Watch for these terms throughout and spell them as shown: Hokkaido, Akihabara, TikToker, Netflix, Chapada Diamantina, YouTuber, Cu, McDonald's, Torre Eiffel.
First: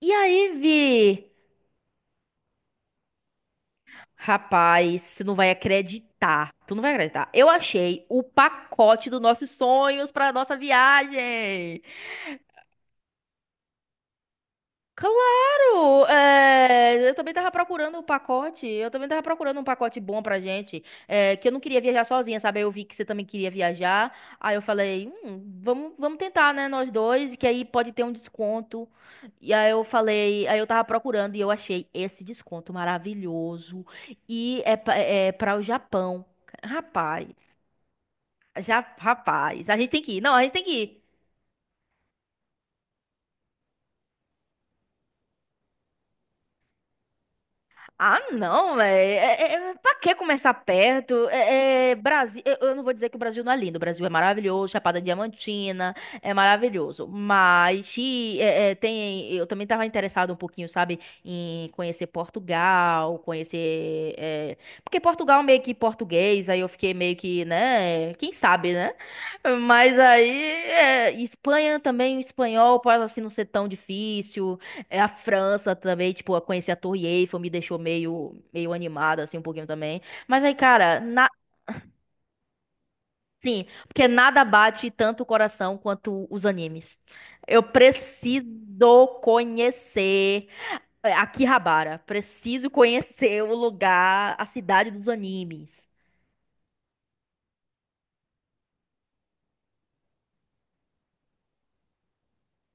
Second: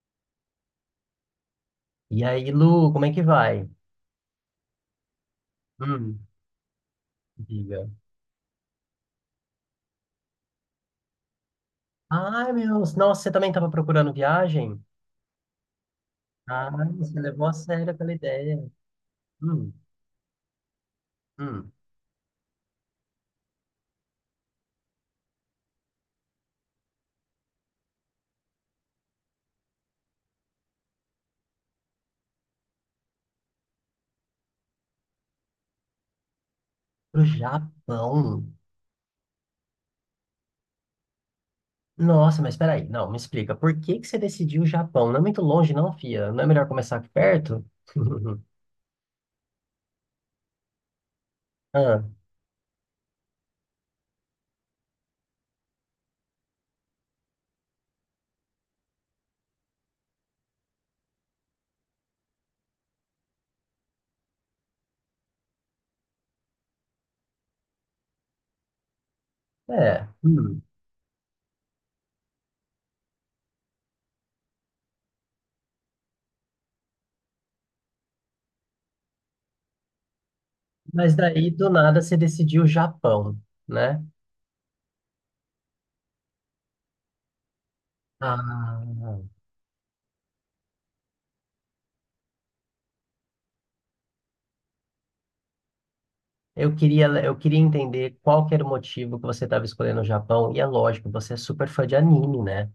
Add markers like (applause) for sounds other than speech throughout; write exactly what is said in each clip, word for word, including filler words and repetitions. E aí, Vi? E aí, Lu, como é que vai? Rapaz, tu não vai Hum, acreditar. Tu não vai acreditar. Eu diga. achei o pacote dos nossos sonhos pra nossa viagem. Ai, meu, nossa, você também estava procurando viagem? Claro! Ah, é, Eu você também levou tava a sério procurando o aquela pacote. ideia. Eu também tava procurando um Hum, pacote bom pra gente. É, que eu não hum. queria viajar sozinha, sabe? Eu vi que você também queria viajar. Aí eu falei, "Hum, vamos, vamos tentar, né? Nós dois, que aí pode ter um desconto." E aí eu falei, aí eu tava procurando e eu achei esse desconto maravilhoso. E é, pa- é para o Japão. Pro Rapaz, Japão? já, rapaz, a gente tem que ir. Não, a gente tem que ir. Nossa, mas peraí, não, me explica. Por que que você decidiu o Japão? Não é muito longe, não, fia? Não é melhor começar aqui perto? Ah, (laughs) não, velho. É, é, é- pra que começar perto? É, é, Ah, Brasil, eu, eu não vou dizer que o Brasil não é lindo. O Brasil é maravilhoso, Chapada Diamantina é maravilhoso. Mas e, é, é, tem, eu também estava interessado um pouquinho, sabe, em conhecer Portugal, conhecer, é, porque Portugal é meio que português. Aí eu fiquei meio que, né? Quem sabe, né? Mas é. aí Hum. é, Espanha também, o espanhol pode assim não ser tão difícil. É a França também, tipo, eu conheci a Torre Eiffel, me deixou meio, meio animada, assim, um pouquinho também. Mas aí, cara, Mas na... daí, do nada, você decidiu o Japão, Sim, né? porque nada bate tanto o coração quanto os animes. Eu preciso Ah, conhecer é, Akihabara. Preciso conhecer o lugar, a cidade dos animes. Eu queria, eu queria entender qual que era o motivo que você estava escolhendo o Japão. E é lógico, você é super fã de anime, né?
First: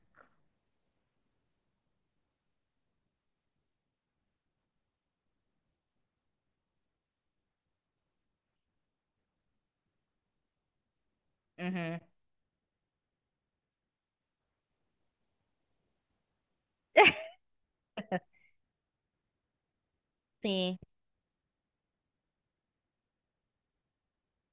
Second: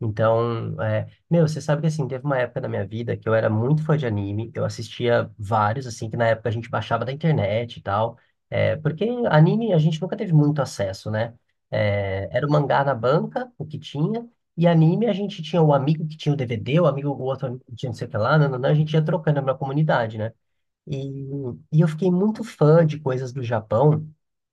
Então, é, meu, você sabe que assim, teve uma época da minha vida que eu era muito fã de anime. Eu assistia vários, assim, que na época a gente baixava da internet e tal. É, porque anime a gente nunca teve muito acesso, né? Uhum. É, era o mangá na banca, o que tinha. E anime a gente tinha o amigo que tinha o D V D, o amigo, o outro amigo que tinha não sei o que lá, não, não, não, a gente ia trocando na comunidade, né? Sim. E, e eu fiquei muito fã de coisas do Japão.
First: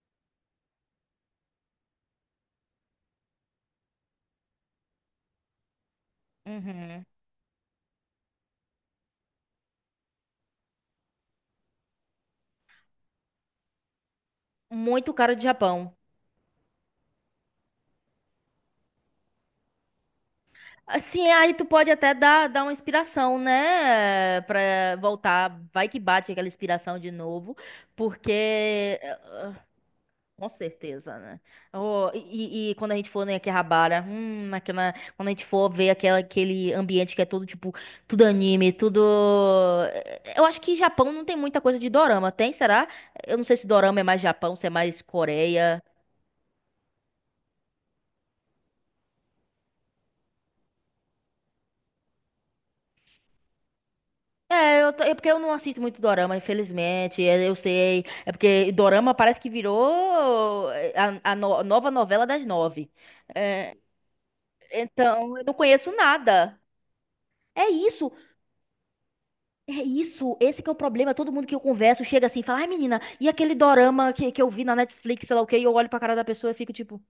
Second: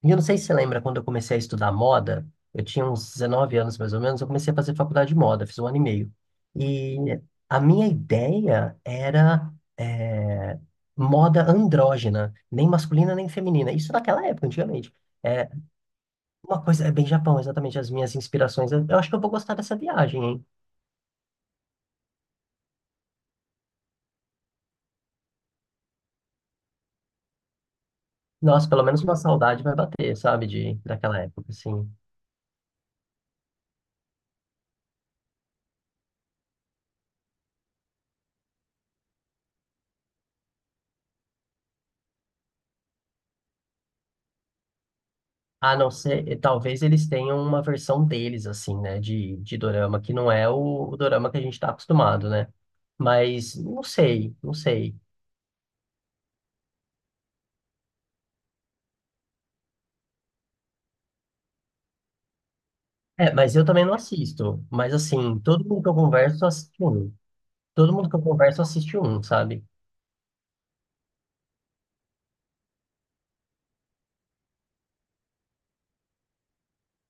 E eu não sei se você lembra quando eu comecei a estudar moda, eu tinha uns dezenove anos mais ou menos, eu comecei a fazer faculdade de moda, fiz um ano e meio. E Uhum. a minha ideia era eh, moda andrógena, nem masculina nem feminina. Isso naquela época, antigamente. Muito cara de É, Japão. uma coisa é bem Japão, exatamente as minhas inspirações. Eu eu acho que eu vou gostar dessa viagem, hein? Assim, aí tu pode até dar, dar uma inspiração, né? Pra voltar. Vai que bate aquela inspiração de novo. Porque. Nossa, pelo menos eh, uma ah, saudade vai bater, sabe, Com de, certeza, daquela né? época, assim. Oh, e, e- e quando a gente for em Akihabara, hum, naquela, quando a gente for ver aquela, aquele ambiente que é todo tipo, tudo anime, tudo. Eu acho que Japão não tem muita coisa de dorama, tem? Será? Eu não sei se dorama é mais Japão, se é mais A Coreia. não ser, e talvez eles tenham uma versão deles, assim, né, de, de dorama, que não é o, o dorama que a gente está acostumado, né? Mas não sei, não É, eu, sei. ta- é porque eu não assisto muito dorama, infelizmente. é, Eu sei. É porque dorama parece que virou eh, a, a no- nova novela das nove. É, mas eu É, também não assisto. Mas, então, assim, eu não todo mundo que conheço eu converso nada. assiste um. É Todo mundo isso, que eu converso assiste um, sabe? é isso. Esse que é o problema. Todo mundo que eu converso chega assim e fala: "Ai, menina, e aquele dorama que, que eu vi na Netflix, sei lá o quê?" E eu olho pra cara da pessoa e fico tipo.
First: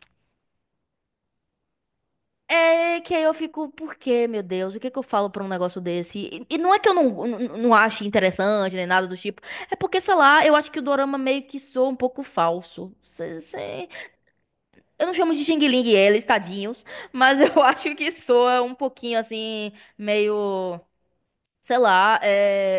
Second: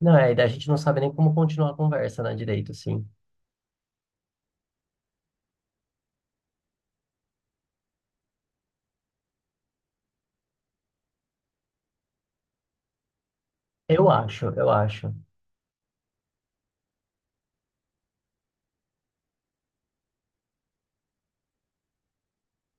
Não, é, e daí a gente não sabe nem como continuar a conversa, né, direito, É assim. que aí eu fico, por quê, meu Deus? O que que eu falo pra um negócio desse? E, e não é que eu não, não, não ache interessante nem nada do tipo. É porque, sei lá, eu acho que o dorama meio que soa um pouco falso. Cê- cê- Eu acho, eu Eu não acho. chamo de Xing Ling eles, tadinhos. Mas eu (laughs) acho que soa um pouquinho assim, meio sei lá,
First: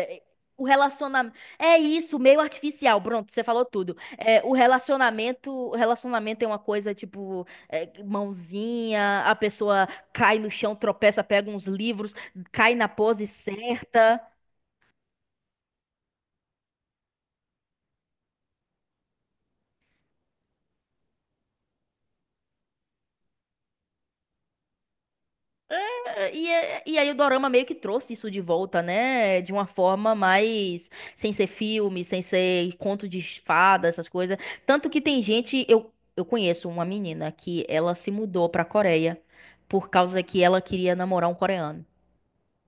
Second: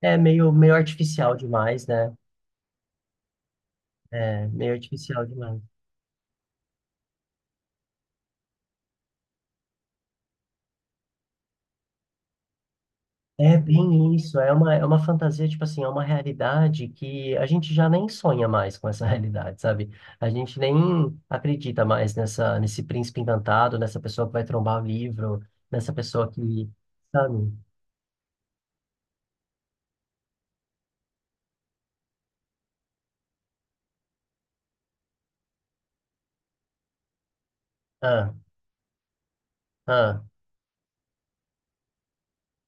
É meio, o meio relacionamento. artificial É demais, né? isso, meio artificial. Pronto, você falou tudo. É, É, o meio artificial relacionamento, demais. o relacionamento é uma coisa tipo é, mãozinha, a pessoa cai no chão, tropeça, pega uns livros, cai na pose É bem certa. isso, é uma, é uma fantasia, tipo assim, é uma realidade que a gente já nem sonha mais com essa (laughs) realidade, sabe? A gente nem acredita mais nessa, nesse príncipe encantado, nessa pessoa que vai trombar o livro, nessa pessoa É, E, que, é- e aí o dorama sabe? meio que trouxe isso de volta, né? De uma forma mais sem ser filme, sem ser conto de fada, essas coisas. Tanto que tem gente, eu, eu conheço uma menina que ela se Ah, mudou pra Coreia por causa ah, que ela queria namorar um coreano.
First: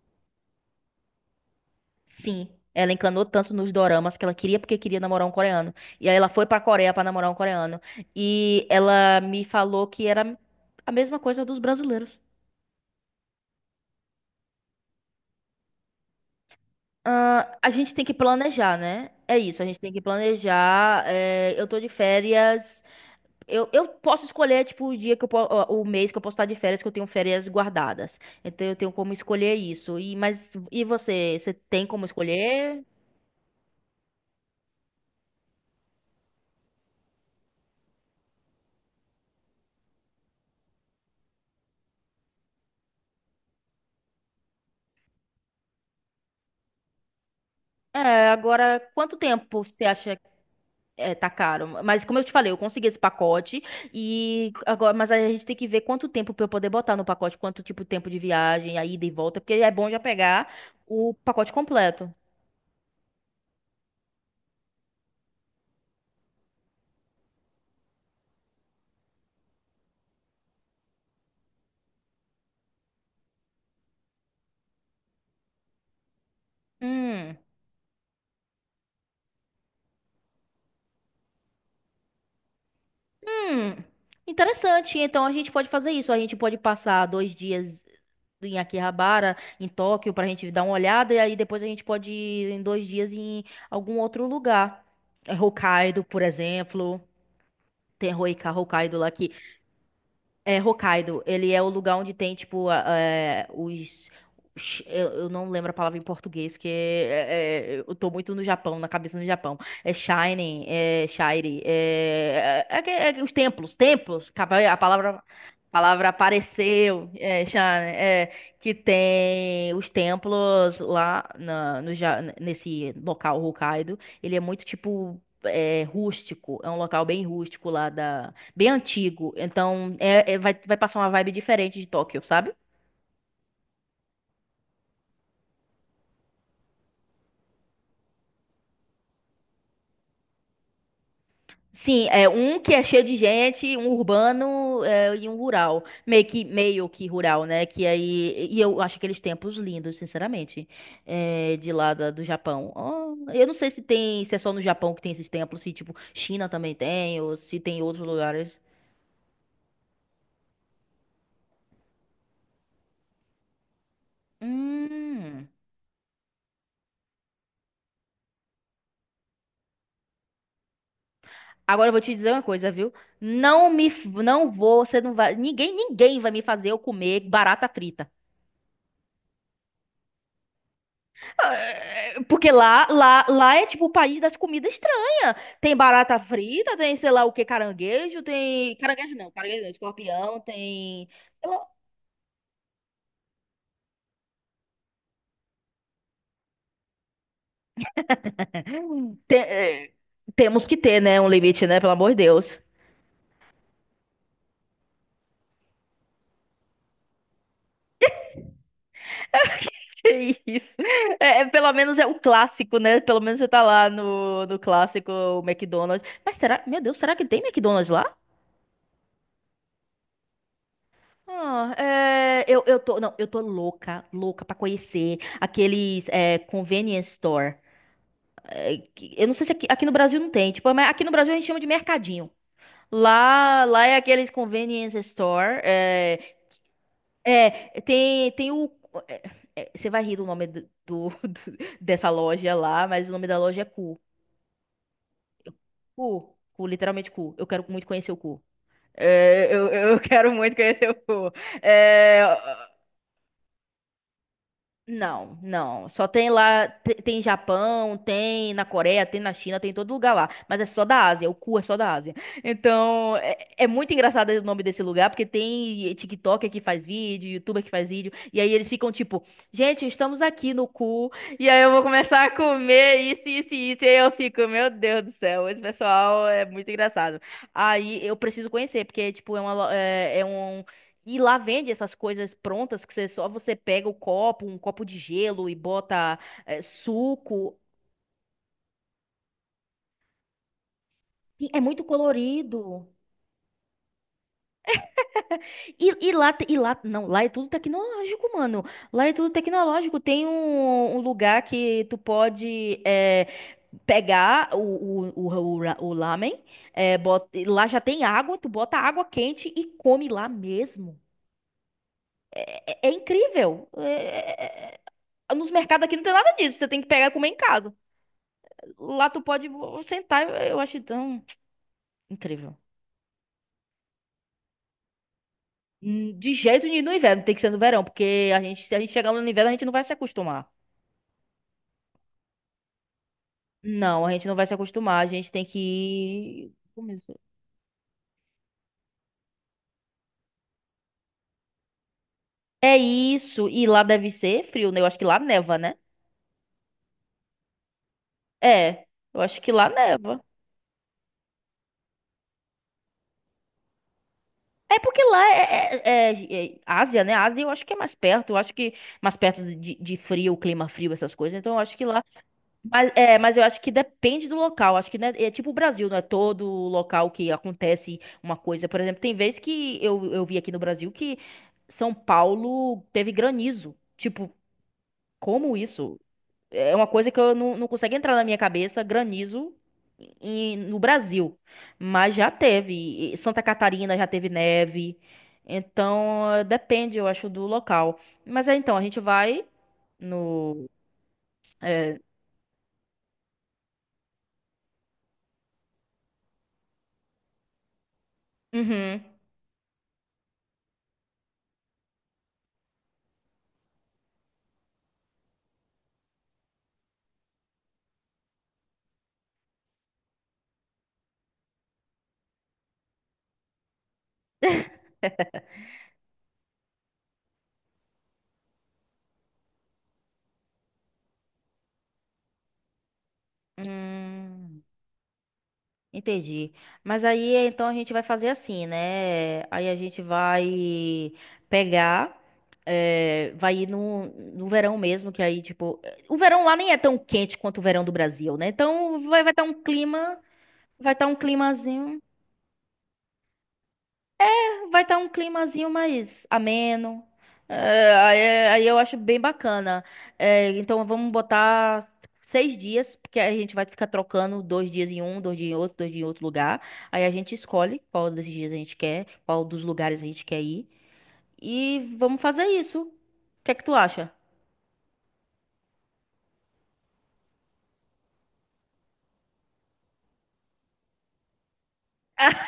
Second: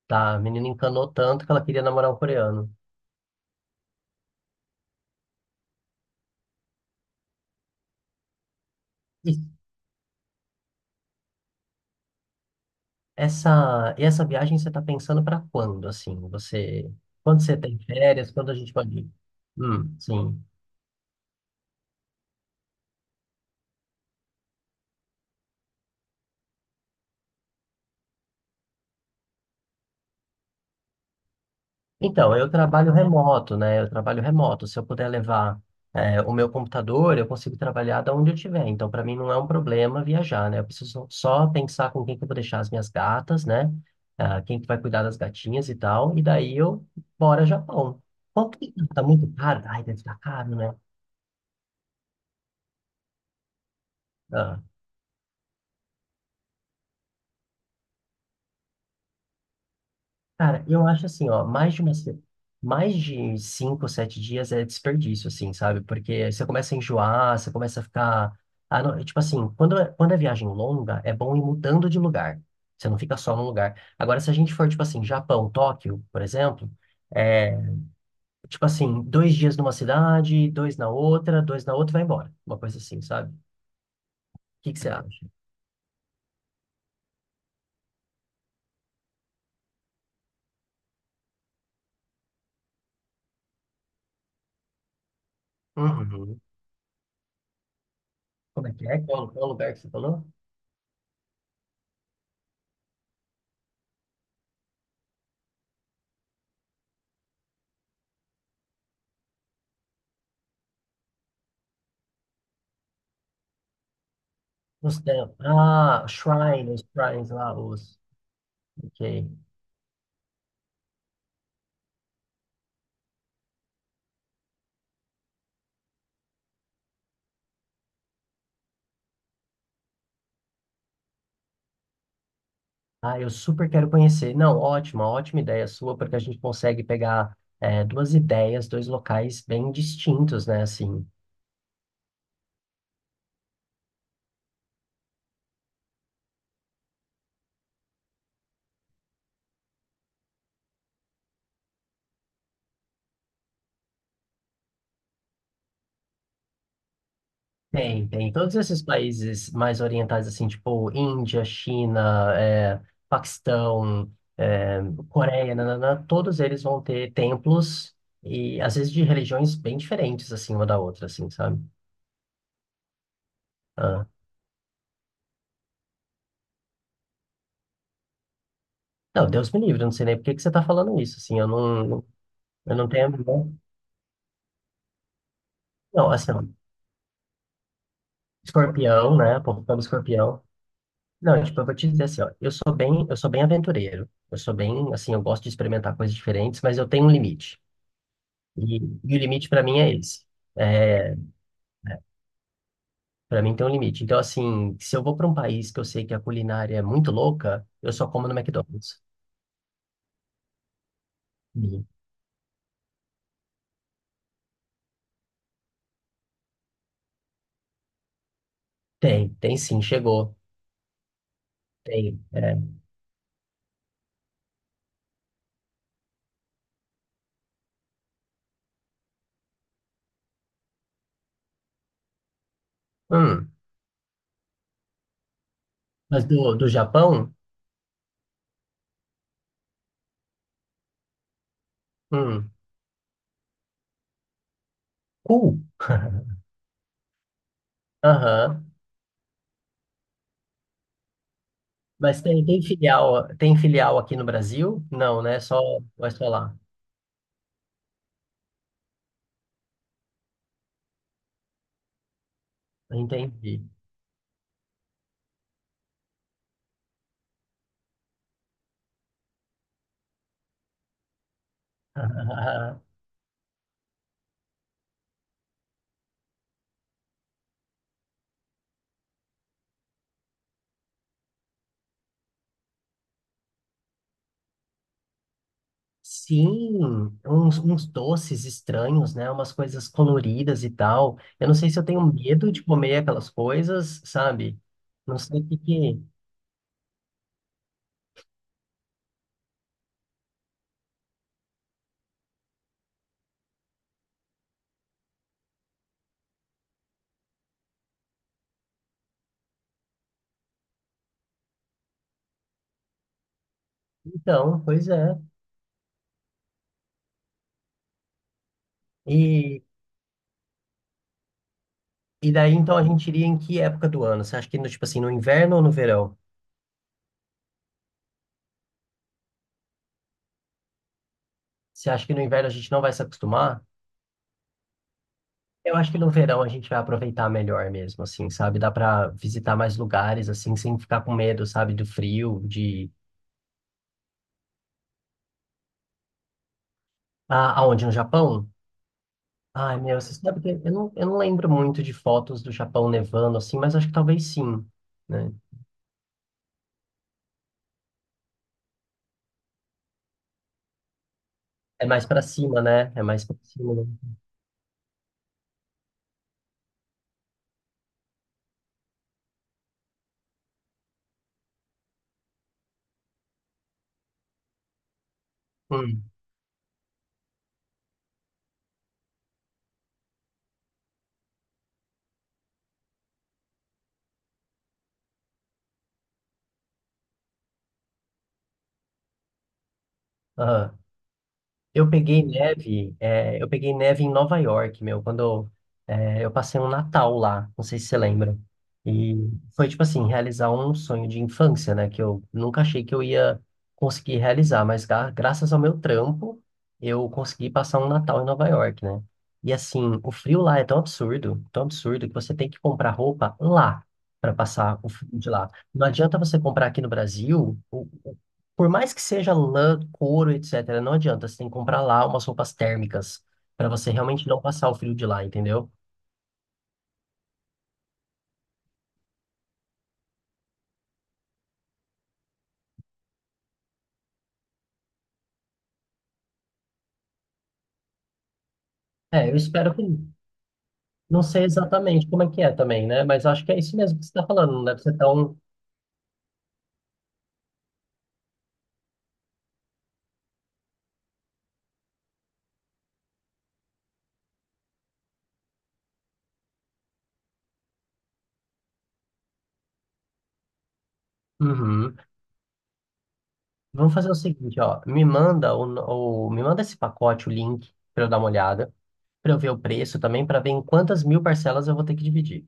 tá, a menina encanou tanto que ela queria namorar um Sim, coreano. ela encanou tanto nos doramas que ela queria porque queria namorar um coreano. E aí ela foi pra Coreia pra namorar um coreano. E ela E me falou que era a mesma coisa dos brasileiros. essa, e essa viagem você tá pensando pra quando, assim? Você, quando você Ah, a tem gente tem que férias, quando a gente planejar, pode né? ir? É isso, a gente tem Hum, que sim. planejar. É, eu tô de férias. Eu, eu posso escolher, tipo, o dia que eu po- o o mês que eu posso estar de férias, que eu tenho férias guardadas. Então eu tenho como escolher isso. E, mas, e você? Você tem como Então, eu escolher? trabalho remoto, né? Eu trabalho remoto. Se eu puder levar, eh, o meu computador, eu consigo trabalhar da onde eu estiver. Então, para mim, não é um problema viajar, né? Eu preciso só pensar com quem que eu vou deixar as minhas gatas, né? Ah, quem que vai cuidar das gatinhas e tal. E daí eu bora Japão. É, Quanto que Agora, tá quanto muito tempo caro? Ai, você deve acha estar que caro, né? é, tá caro? Mas como eu te falei, eu consegui esse pacote e Ah, agora, mas a gente tem que ver quanto tempo pra eu poder botar no pacote, quanto tipo tempo de viagem, a ida e volta, porque é bom já pegar cara, eu acho o assim, ó, pacote mais de uma, completo. se- mais de cinco, sete dias é desperdício, assim, sabe? Porque você começa a enjoar, você começa a ficar, ah, não, tipo assim, quando é, quando é viagem longa, é bom ir mudando de lugar. Você não fica só num lugar. Agora, se a gente for, tipo assim, Japão, Tóquio, por exemplo, Hum, é, tipo assim, dois dias numa cidade, dois na outra, dois na outra, e vai embora. Uma coisa assim, sabe? O hum, que que você interessante. Então acha? a gente pode fazer isso. A gente pode passar dois dias em Akihabara, em Tóquio, pra gente dar uma olhada. E aí depois a gente pode ir em dois dias em algum outro lugar. É Hokkaido, por Uhum. exemplo. Tem Hoika- Como é que Hokkaido é? lá Qual, que qual lugar que você falou? É, Hokkaido, ele é o lugar onde tem, tipo, a- é, os... os- Eu eu não lembro a palavra em português, porque é, é, eu tô muito no Japão, na cabeça no Japão. É Shining, é Shire, é, é, é que- é que os templos, templos, capa- a Os palavra, templos. Ah, palavra shrines, apareceu, shrines é, lá, Shine, os é, que Ok. tem os templos lá na, no, Ja- nesse local Hokkaido. Ele é muito, tipo, é, rústico, é um local bem rústico lá bem antigo. Então, é, é- vai, vai passar uma vibe diferente de Tóquio, sabe? Ah, eu super quero conhecer. Não, ótima, ótima ideia sua, porque a gente consegue pegar é, duas ideias, dois locais bem distintos, né? Assim, Sim, é um que é cheio de gente, um urbano, é, e um rural. Meio que, meio que rural, né? Que aí. E eu acho aqueles templos lindos, sinceramente. É, de lá da- do Japão. Oh, eu não sei se tem, se é só no Japão que tem esses templos, se tipo, China também tem, ou se tem em outros tem, tem. Todos lugares. esses países mais orientais, assim, tipo Índia, China, é, Paquistão, é, Hum. Coreia, nananã, todos eles vão ter templos e, às vezes, de religiões bem diferentes, assim, uma da outra, assim, sabe? Agora eu vou te dizer uma coisa, viu? Não me, Ah. f- não vou, você não vai, ninguém, ninguém vai me fazer eu comer barata frita. Não, Deus me livre, eu não sei nem por que que você tá falando isso, assim, eu não, É. Porque eu lá, não tenho... lá, lá é tipo o país das comidas estranhas. Tem Não, barata assim, ó, frita, tem sei lá o que, caranguejo, tem. Caranguejo Escorpião, não, né? caranguejo não, Portando escorpião, escorpião. tem. Não, Sei tipo, eu lá, vou te dizer assim, ó, eu sou bem, eu sou bem aventureiro. Eu sou bem, assim, eu gosto de experimentar coisas diferentes, mas eu tenho um limite. E, e hum, o tem- limite pra mim é, é esse. temos que ter, É, né? Um limite, né? Pelo amor de Deus. para mim tem um limite. Então, assim, se eu vou pra um país que eu sei que a culinária é muito louca, eu só como no McDonald's. (laughs) Que isso. É, é, pelo E menos é o clássico, né? Pelo menos você tá lá no, no clássico o McDonald's. Mas será, meu Deus, será que tem McDonald's lá? Tem, tem sim, chegou. Ah, Tem. é, eu, É. eu tô, não, eu tô louca, louca pra conhecer aqueles é, convenience store. é, que- Eu não sei se aqui, aqui no Brasil não tem, tipo, mas aqui no Brasil a gente chama de mercadinho. Hum, Lá, lá é aqueles convenience store. mas É, do, do Japão? é, tem, tem o. é, é, Você vai rir do nome do, do- (laughs) do- dessa Hum, loja lá, mas o nome da loja é Cu. cool. Cu, (laughs) Cu, literalmente Cu. Eu quero muito conhecer o Cu. Aham. É, eu, eu quero muito conhecer o Cu. Mas É, tem, tem filial, tem filial aqui no Brasil? Não, Não, né? Só, não. Só vai tem só lá. lá, te- tem Japão, tem na Coreia, tem na China, tem em todo lugar lá. Mas é só da Ásia, o cu é só da Ásia. Então, é, Entendi. é muito engraçado o nome desse lugar, porque tem TikToker que faz vídeo, YouTuber que faz vídeo, e aí eles ficam tipo, gente, estamos aqui no cu, e aí eu vou começar a (laughs) comer isso, isso, e isso, e aí eu fico, meu Deus do céu, esse pessoal é muito engraçado. Aí eu preciso conhecer, porque, tipo, é uma, lo- é é um. E lá vende essas coisas prontas que você- só você pega o copo, um copo de gelo e bota eh, Sim, suco. uns, uns doces estranhos, né? Umas coisas coloridas e tal. Eu Sim, não é sei se muito eu tenho medo de colorido. comer aquelas coisas, sabe? Não sei o que E, e que... lá, te- e lá, não, lá é tudo tecnológico, mano. Lá é tudo tecnológico. Tem um, um lugar que tu pode eh, pegar o, o, o, o, ra- o lamen, eh, bota- e lá já tem água, tu bota água quente e come lá mesmo. É, é- é incrível. É- é. é- é- Então, é- pois é. É, nos mercados aqui não tem nada disso, você tem que pegar e comer em casa. Lá tu pode E, sentar, eu acho tão e daí, incrível. então, a gente iria em que época do ano? Você acha que, no, tipo assim, no inverno ou no verão? Hum, De jeito nenhum no inverno, tem que ser no verão, porque a gente, se a gente chegar lá no inverno, a gente não vai se acostumar. Você acha que no inverno a gente não vai se acostumar? Não, a gente não vai se acostumar, a gente tem que Eu acho que no verão a ir- gente vai Começou. aproveitar melhor mesmo, assim, sabe? Dá pra visitar mais lugares, assim, sem ficar com medo, sabe? Do frio, É de... isso, e lá deve ser frio, né? Eu acho que lá neva, né? Ah, aonde? No Japão? É, eu acho que lá Ai, meu, você neva. sabe que eu não, eu não lembro muito de fotos do Japão nevando assim, mas acho que talvez sim, É porque lá né? é, é- é- é é Ásia, né? Ásia eu acho que é mais perto, eu acho que mais perto de, de frio, clima frio, essas coisas. Então eu acho que É lá mais pra cima, Mas, né? É é, mais mas pra eu acho que cima. Né? depende do local. Acho que né, é é tipo o Brasil, não é todo local que acontece uma coisa. Por exemplo, tem vezes que eu, eu vi aqui no Brasil que São Paulo teve granizo. Tipo, como isso? Hum, É uma coisa que eu não, não consigo entrar na minha cabeça, granizo em- no Brasil. Mas já teve. E Santa Catarina já teve neve. Então, eh, depende, eu acho, do local. Mas é, então, a gente vai no. aham. Eu é, peguei neve, é, eu peguei neve em Nova York, meu, quando eu, é, eu passei um Natal lá, não sei se você lembra. uhum. E foi tipo assim, realizar um sonho de infância, né? Que eu nunca achei que eu ia conseguir realizar, mas gra- graças ao meu trampo, eu consegui passar um Natal em Nova York, né? E assim, o frio lá é tão absurdo, tão absurdo, que você tem que comprar roupa lá para passar o frio de lá. Não adianta você comprar aqui no Brasil. Por mais que seja lã, couro, et cetera, não adianta. Você tem que comprar lá umas roupas térmicas para você realmente não Hum. passar o frio de lá, entendeu? Entendi. Mas aí então a gente vai fazer assim, né? Aí a gente vai pegar, eh, vai ir no, no verão mesmo, que aí, tipo, eh, o verão lá nem é tão quente quanto o verão do Brasil, né? Então vai vai É, eu estar um espero que. clima, vai estar um Não sei climazinho. exatamente como é que é também, né? Mas acho que é isso mesmo que você está falando. Não deve Vai ser estar um tão. climazinho mais ameno. É, aí, aí eu acho bem bacana. É, então vamos botar seis dias, porque aí a gente vai ficar trocando dois dias em um, dois dias em outro, dois dias em outro lugar. Aí a gente escolhe qual desses dias a gente quer, qual dos lugares a gente quer ir. E Uhum. vamos fazer isso. O que é que tu Vamos fazer acha? o seguinte, ó. Me manda o, o- me manda esse pacote, o link, para eu dar uma olhada, para eu ver o preço também, para ver em quantas mil parcelas eu vou ter que dividir.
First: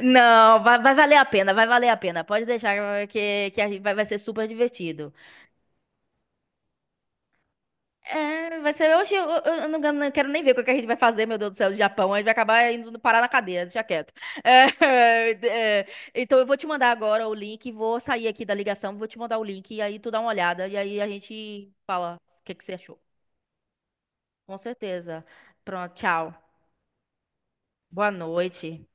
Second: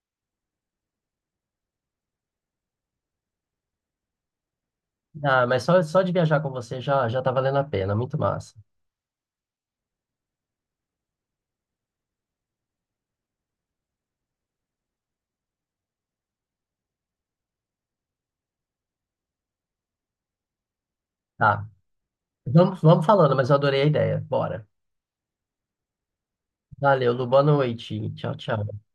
Não, vai, vai valer a pena, vai valer a pena. Pode deixar que, que a gente vai vai ser super divertido. Ah, mas só, só de viajar com você já já tá valendo a pena, muito massa. É, vai ser. Oxe, eu, eu- eu não, não quero nem ver o que que a gente vai fazer, meu Deus do céu, do Japão. A gente vai acabar indo parar na cadeia, deixa quieto. É, (laughs) é, então eu vou te mandar agora o link, vou sair aqui da ligação, vou te mandar o link, e aí tu dá uma olhada, e aí a Tá. gente fala o que que você Vamos, achou. vamos falando, mas eu adorei a ideia. Com Bora. certeza. Pronto, tchau. Valeu, Lu, boa Boa noite. Tchau, tchau. noite.